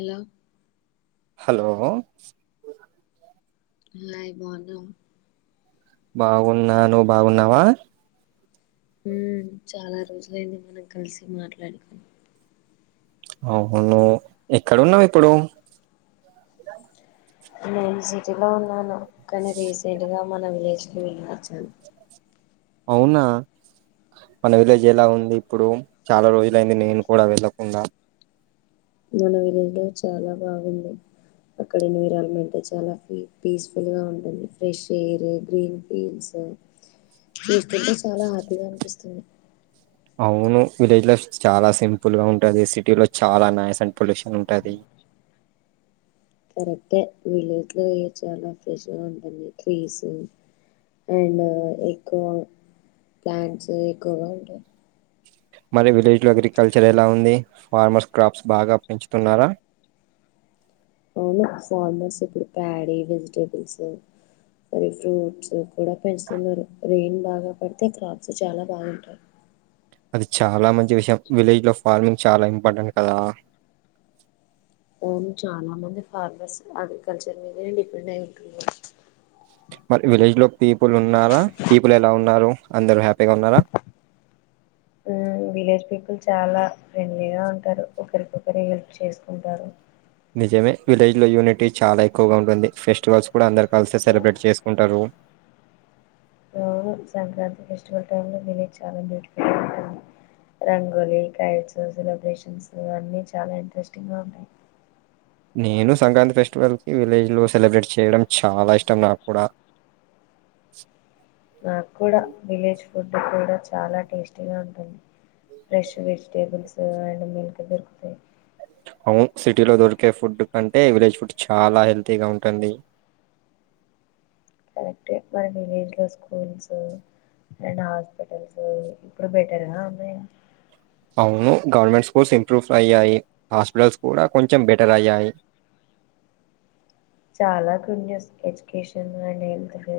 ఎలా హలో [inaudible] బాగుందా బాగున్నా నువ్ బాగున్నావా? మ్ చాలా రోజులైంది మిమ్మల్ని కలిసి మాట్లాడి అవును ఎక్కడ ఉన్నావు ఇప్పుడు నేను సిటీ లో ఉన్నాను కానీ రీసెంట్ గా మన విలేజ్కి వెళ్ళొచ్చాను అవునా మన విలేజ్ ఎలా ఉంది ఇప్పుడు చాలా రోజులయింది నేను కూడా వెళ్ళకుండా మన విలేజ్ లో చాలా బాగుంది అక్కడ ఎన్విరాన్మెంట్ చాలా పీస్ఫుల్ గా ఉంటుంది ఫ్రెష్ ఎయిర్ గ్రీన్ ఫీల్డ్స్ చూస్తుంటే చాలా హ్యాపీగా అనిపిస్తుంది అవును విలేజ్ చాలా సింపుల్ గా ఉంటుంది సిటీ లో చాలా నాయిస్ అండ్ పొల్యూషన్ ఉంటుంది కరెక్టే విలేజ్ లో అ చాలా ఫ్రెష్గా ఉంటాంది ట్రీస్ అండ్ ఎక్కువ ప్లాంట్స్ ఎక్కువగా ఉంటాయి మరి విలేజ్ లో అగ్రికల్చర్ ఎలా ఉంది ఫార్మర్స్ క్రాప్స్ బాగా పెంచుతున్నారా అవునా ఫార్మర్స్ ఇప్పుడు ప్యాడీ వెజిటబుల్స్ మరి ఫ్రూట్స్ కూడా పెంచుతున్నారు రెయిన్ బాగా పడితే క్రాప్స్ చాలా బాగుంటాయి అది చాలా మంచి విషయం విలేజ్ లో ఫార్మింగ్ చాలా ఇంపార్టెంట్ కదా ఆవును చాలా మంది ఫార్మర్స్ అగ్రికల్చర్ మీదనే డిపెండ్ అయి ఉంటుంది మరి విలేజ్ లో పీపుల్ ఉన్నారా పీపుల్ ఎలా ఉన్నారు అందరు హ్యాపీ విలేజ్ ప చాలా ఫ్రెండ్లీగా ఉంటారు ఒకరికొకరు హెల్ప్ చేసుకుంటారు నిజమే విలేజ్ లో యూనిటీ చాలా ఎక్కువగా ఉంటుంది ఫెస్టివల్స్ కూడా అందరు కలిసి సెలబ్రేట్ చేసుకుంటారు సంక్రాంతి ఫెస్టివల్ టై లో వలేజ్ చాలా బ్యూటిఫుల్గా ఉంటుంది రంగోలి కైడ్స్ సెలబ్రేషన్స్ అన్నీ చాలా ఇంట్రెస్టింగ్గా ఉంటాయి నేను సంక్రాంతి ఫెస్టివల్ కి విలేజ్ లో సెలబ్రేట్ చేయడం చాలా ఇష్టం నాకు కూడా నాకు కూడా విలేజ్ ఫుడ్ కూడా చాలా టేస్టీగా ఉంటుంది ఫ్రెష్ వెజిటేబుల్స్ అండ్ మిల్క్ దొరుకుతాయి అవును సిటీలో దొరికే ఫుడ్ కంటే విలేజ్ ఫుడ్ చాలా హెల్తీగా ఉంటుంది కరెక్ట్ మన విలేజ్ లో స్కూల్స్ రండ్ హాస్పిటల్స్ ఇప్పుడు బెటరా అ అవును గవర్నమెంట్ స్కూల్స్ ఇంప్రూవ్ అయ్యాయి హాస్పిటల్స్ కూడా కొంచెం బెటర్ అయ్యాయి చాలా గున్ని ఎడ్యుకేషన్తు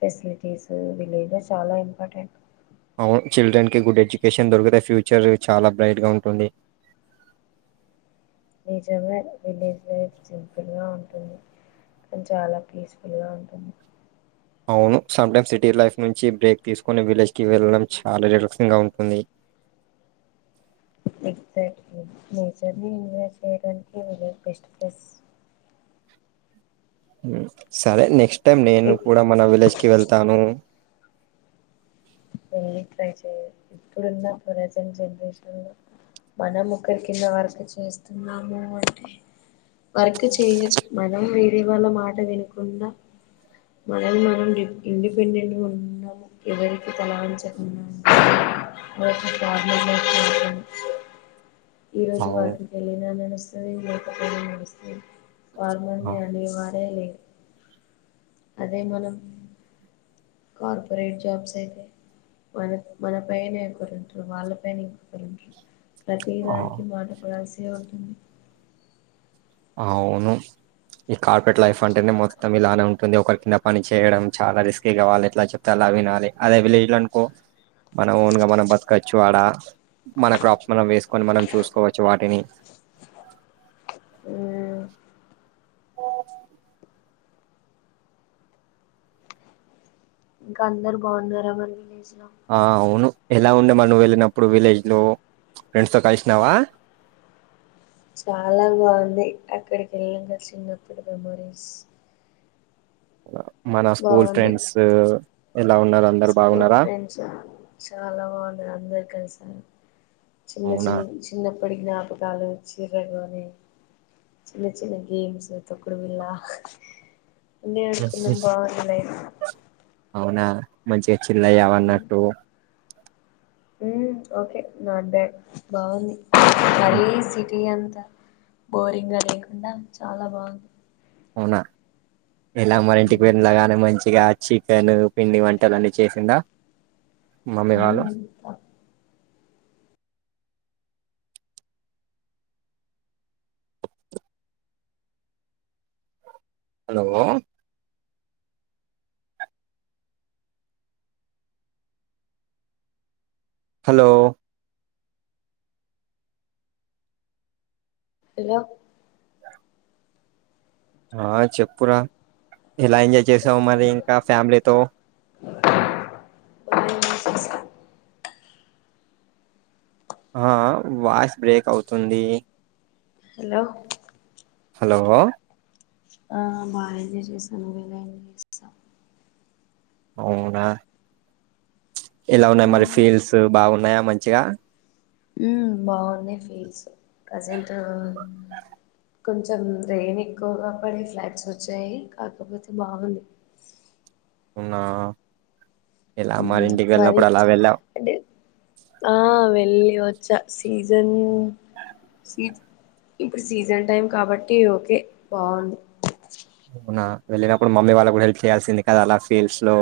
ఫెసిలిటీస్ విలేజ్ లో చాలా ఇంపార్టెంట్ అవును చిల్డ్రన్ కి గుడ్ ఎడ్యుకేషన్ దొరికుతే ఫ్యూచర్ చాలా బ్రైట్ గా ఉంటుంది నిజమే విలేజ్ లైఫ్ సింపుల్గా ఉంటుంది అని చాలా పీస్ఫుల్ గా ఉంటుంది అవును సమ్టైమ్స్ సిటీ లైఫ్ నుంచి బ్రేక్ తీసుకొని విలేజ్కి వెళ్ళడం చాలా రిలాక్సింగ్ గా ఉంటుంది ఎక్జాక్ట్లీ నేచర్ ని ఎన్ చేయడానికి బెస్ట్ ఫస్ సరే నెక్స్ట్ టైమ్ నేను ఇఫ్ కూడా మన విలేజ్ కి వెళ్తాను ఏ ట్రై చెయదు ఇప్పుడున్న ప్రజెంట్ జనరేషన్ లో మన ముక్కరి కింద వర్క్ చేస్తున్నాము అంటే వర్క్ మనం వేరేపోళ్ల మా వినకుండా మనం మనం ఇండిపెండెంట్ గా ఉన్నాము ఎవరికి తలవంచకుండా [unintelligible] ఈ రోజు అవును వాటికి వెళ్ళినా నడుస్తుంది వెళ్లకపోయినా నడుస్తుంది ఫార్మర్ ఆ నీ అనే వారే లేరు అదే మనం కార్పొరేట్ జాబ్స్ అయితే మన మన పైనో క్కరు వాళ్ళ పైన ఇంకొకరు ప్రతి దారికి ఆ మాట పడాల్సి ఉంటుంది అవును ఈ కార్పొరేట్ లైఫ్ అంటేనే మొత్తం ఇలానే ఉంటుంది ఒకరికి ఇన్న పని చేయడం చాలా రిస్కిగా వాళ్లు ఎట్లా ఎట్లా చెప్తే అలా వినాలి అదే విలేజ్ లో అనుకో మనం ఓన్ గా మనం బతకచ్చు వాడ మన క్రాప్స్ మనం వేసుకొని మనం చూసుకోవచ్చు వాటిని అ [inaudible] ఇంకా అందరు బాగున్నారా మనసి ఆ అవును ఎలా ఉండే మనం వెళ్ళినప్పుడు విలేజ్ లో ఫ్రెండ్స్ తో కలిసినావా చాలా బాగుంది అక్కడికి వెళ్ళాక చిన్నప్పుడు మెమోరీస్ మన స్కూల్ బాగుంది ఫ్రెండ్స్ ఎలా ఉన్నారు అందరు స్కూల్ బాగున్నారా ఫ్రెండ్స్ చాలా బాగున్నారు అందరు కలిసారు చిన్న అవునా చిన్న చిన్నప్పటి జ్ఞాపకాలు చీర్రలోని చిన్న చిన్న గేమ్స్ తొక్కుడు బిల్ల ఏడుకొండ బాగుంది లైఫ్ అవునా మంచిగా చిల్లయవన్నట్టు ఓకే నాటు బ్యాడ్ బాగుంది మళ్ళి సిటీ అంతా బోరింగ్ గా లేకుండా చాలా బాగుంది అవునా ఎలా మరి ఇంటికి వెళ్లగానే మంచిగా చికెన్ పిండి వంటలు అన్నీ చేసిందా మమ్మీ వాళ్ళు మ్ హలో హలో హలో ఆ చెప్పురా ఎలా ఎంజాయ్ చేసావు మరి ఇంకా ఫ్యామిలీతో బాగా ఎంజాయ్ చేశా ఆ ఆ వాయిస్ బ్రేక్ అవుతుంది హలో హలో ఆ బాగా ఎంజాయ్ చేశాను నువ్వు ఎలా ఎంజాయ్ చేసావ్ అవునా ఎలా ఉన్నాయి మరి ఫీల్స్ బాగున్నాయా మంచిగా మ్ బాగున్నాయి ఫీల్స్ ప్రజెంట్ కొంచెం రెయిన్ ఎక్కువగా పడే ఫ్లాట్స్ వచ్చాయి కాకపోతే బాగుంది [inaudible] ఉన్నా మరి అంటే ఆ వెళ్లి వచ్చ సీజన్ సీజ ఇప్పుడు సీజన్ టైమ్ కాబట్టి ఓకే బాగుంది అవునా వెళ్ళినప్పుడు మమ్మీ వాళ్ళ కూడా హెల్ప్ చేయాల్సింది కదా అలా ఫీల్డ్స్ లో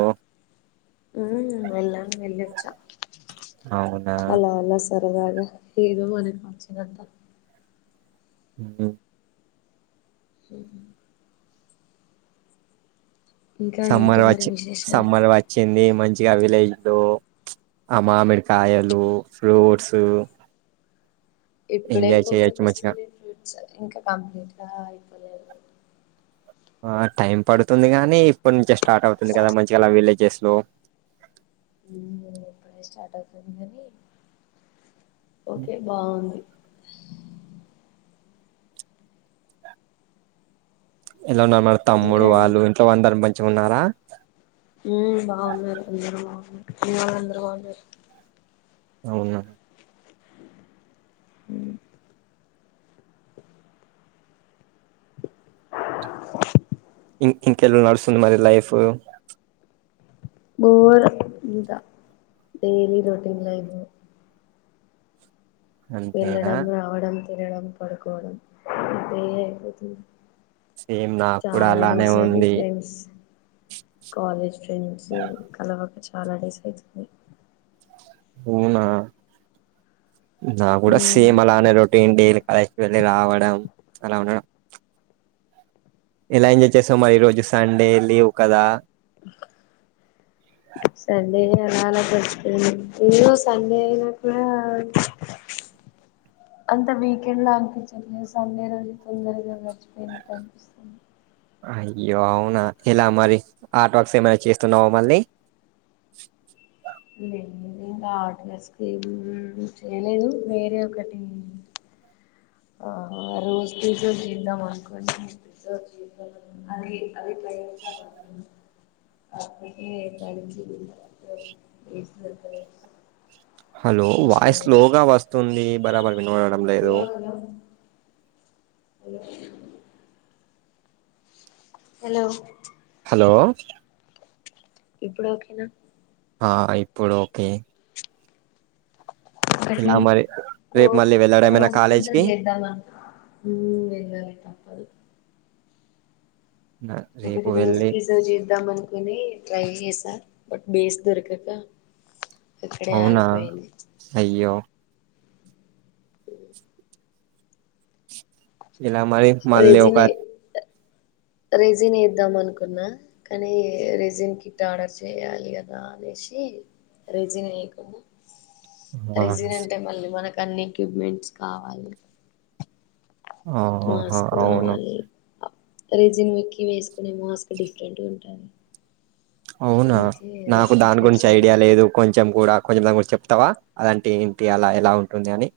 మ్ వెళ్ళ వచ్చా అవునా అలా అ సరదాగా ఏదో మనకుచ్చినంతా మ్ [unintelligible] ఇంకా ఏంటి సమ్మర్ మరి వచ్చి విశేషాలు సమ్మర్ వచ్చింది మంచిగా విలేజ్ లో ఆ మామిడికాయలు ఫ్రూట్స్ ఇప్పుడే ఎంజాయ్ పూతక చేయొచ్చు మంచిగా వస్తుంది ఫ్రూట్ ఇంకా కంప్లీట్ గా అయిపోలేదు ఆ టైం పడుతుంది గాని ఇప్పడు నుంచే స్టార్ట్ అవుతుంది కదా మంచిగాలా విలేజ చే హలో ఇప్పుడే స్టార్ట్ అవుతుంది కాని ఓకే బాగుంది ఎలా ఉన్నారు మన తమ్ముడు ఇంకా వాళ్ళు ఇంట్లో అందరు మంచిగా ఉన్నారా ఉమ్ బాగున్నారు అందరు బాగున్నారు ఇ అందరూ బాగున్నారు అవునా అ ఇం ఇంకెళ నడుస్తుంది మరి లైఫ్ బోర్ అంతా డైలీ రొటీన్ లైఫ్ అంతేనా వెళ్ళడం రావడం తినడం పడుకోవడం అంతే అయిపోతుంది. సేమ్ నాకు కూడా చాలా అలానే డేస్ అయిది ఉంది ఫ్రెండ్స్ కాలేజ్ ఫ్రెండ్స్ కలవక చాలా డేస్ అయితుంది అవునా నా కూడా సేమ్ అలానే రొటీన్ డైలీ కాలేజ్ కి వెళ్ళ రావడం అలా ఉండడం ఎలా ఎంజాయ్ చేసావు మరి ఈ రోజు సండే లీవ్ కదా సండే చాలా గడిచిపోయింది ఏదో సండే అయినాకుడ అంత వీకెండ్ లోలా అనిపించట్లేదు సండే రోజు తొందరగా గడిచిపోయినట్టు అనిపిస్తుంది. అయ్యో అవునా ఇలా మరి ఆట్ వర్క్స్ ఏమైనా చేస్తున్నావా మళ్ళీ లేం ఆటీఆ స్కీమ్ చేయలేదు వేరే ఒకటి ఆ రోస్ పీసెస్ తిందామనుకుంటే అని అదట్లా ఏ అవి [inaudible] హలో వాయిస్ లోగా వస్తుంది బరాబరి వినవడడం లేదు అలో హలో హలో ఇప్పుడు ఒకకేనా ఆ ఇప్పుడు ఓకే ఎలా మరి రేపు రోస్ మళ్ళీ వెళ్ళడమేనా రోస్ ప్రన్సల్ కాలేజ్కి చేద్దాం అను వెలది తప్పదు ఒకటి రేపు రోజు వెళ్ళి ప్రిసర్వ్ చేద్దాం అనుకుని ట్రై చేసా బట్ బేస్ దొరకక అక్కడే అవునా ఆగిపోయింది అయ్యో ఇలా మరి మల్ లే ఒక రెజిన్ రెజిన్ వేద్దాం అనుకున్నా కానీ రెజిన్ కిట్ ఆర్డర్ చేయాలి కదా అ అని చెప్పేసి రేజినివేయాకున్నా ఆ! రిజన్ అంటే మళ్ళీ మనకు అన్ని ఎక్విప్మెంట్స్ కావాలి ఆహా మాస్క్ అవును కావాలి రిజిన్ ఎక్కి వేసుకునే మాస్క్ డిఫరెంట్గా ఉంటుంది అవునా నాకు దాని ట్రై గురించి ఐడియా చేయలేదు లేదు కొంచెం కూడా కొంచెం చెప్ తవా అలాంటి ఇంటి అలా ఎలా ఉంటుంది అని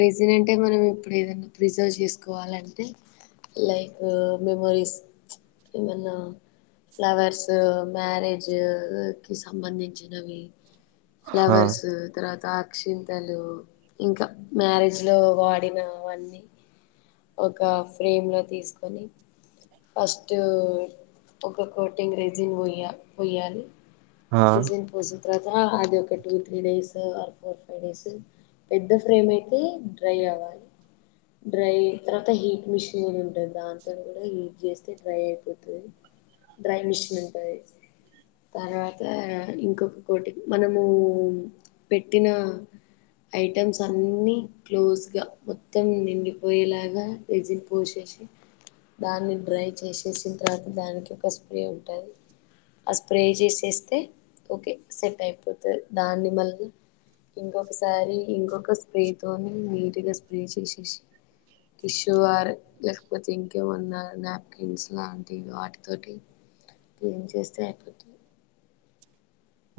రేజీన్ అంటే మనం ఇప్పుడు ఏదైనా ప్రిజర్వ్ చేసుకోవాలంటే లైక్ మెమొరీస్ ఏమన్నా ఫ్లవర్స్ మ్యారేజ్ కి సంబంధించినవి ఆ! ఫ్లవర్స్ తర్వాత అక్షింతలు ఇంకా మ్యారేజ్ లో వాడినవన్నీ ఒక ఫ్రేమ్ లో తీసుకొని ఫస్ట్ ఒక్క కోటింగ్ ఇంగ్రేజీని పోయ్య పోయాలి ఆ! విజన్ పజు త తర్వా అది ఒక two three days four five days పెద్ద ఫ్రేమ్ అయి అదే డ్రై అవాలి డ్రై తర్వాత హీట్ మిషన్ ఉంటుంది దాంతో కూడా హీట్ చేస్తే డ్రై అయిపోతుంది డ్రై మిషన్ ఉంటయి తర్వాత ఇంకొక కోటి మనము పెట్టిన ఐటెమ్స్ అన్ని క్లోజ్గా మొత్తం నిండిపోయేలాగా వెజ్ ని పోసేసి దాన్ని డ్రై చేసేసిన తర్వాత దానికి ఒక స్ప్రే ఉంటాది ఆ స్ప్రే చేసేస్తే ఓకే సెట్ అయిపోతది దాన్ని మళ్ ఇంకొకసారి ఇంకొక స్ప్రే తోని నీట్గా స్ప్రే చేసేసి టిష్యూ ఆర్ లేకపోతే ఇంకేమన్నా నాప్కిన్స్ లాంటివి వాటితోటి ఏం చేస్తే అయిపోతు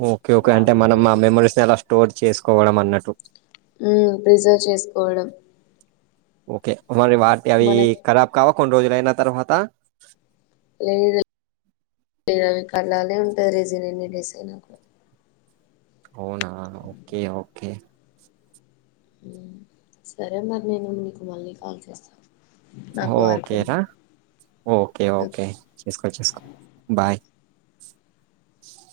ఓకే ఓకే అంటే మనం మా మెమరీస్ ని ఎలా స్టోర్ చేసుకోవడం అన్నట్టు ఊమ్ ప్రిజర్వ్ చేసుకోవడం ఓకే అరి వాటి అవి మనకు కరాబ్ కావా కొన్ని రోజులైనా తర్వాత లేద్ లే కలాలే ఉంటది రిజన్ ఎన్ని డిజైన్ అయినాకుడ అవునా ఓకే ఓకే సరే మరి నేను మీకు మళ్ళీ కాల్ చేస్తా ఓకేరా ఓకే ఓకే చేసుకో చేసుకో బాయ్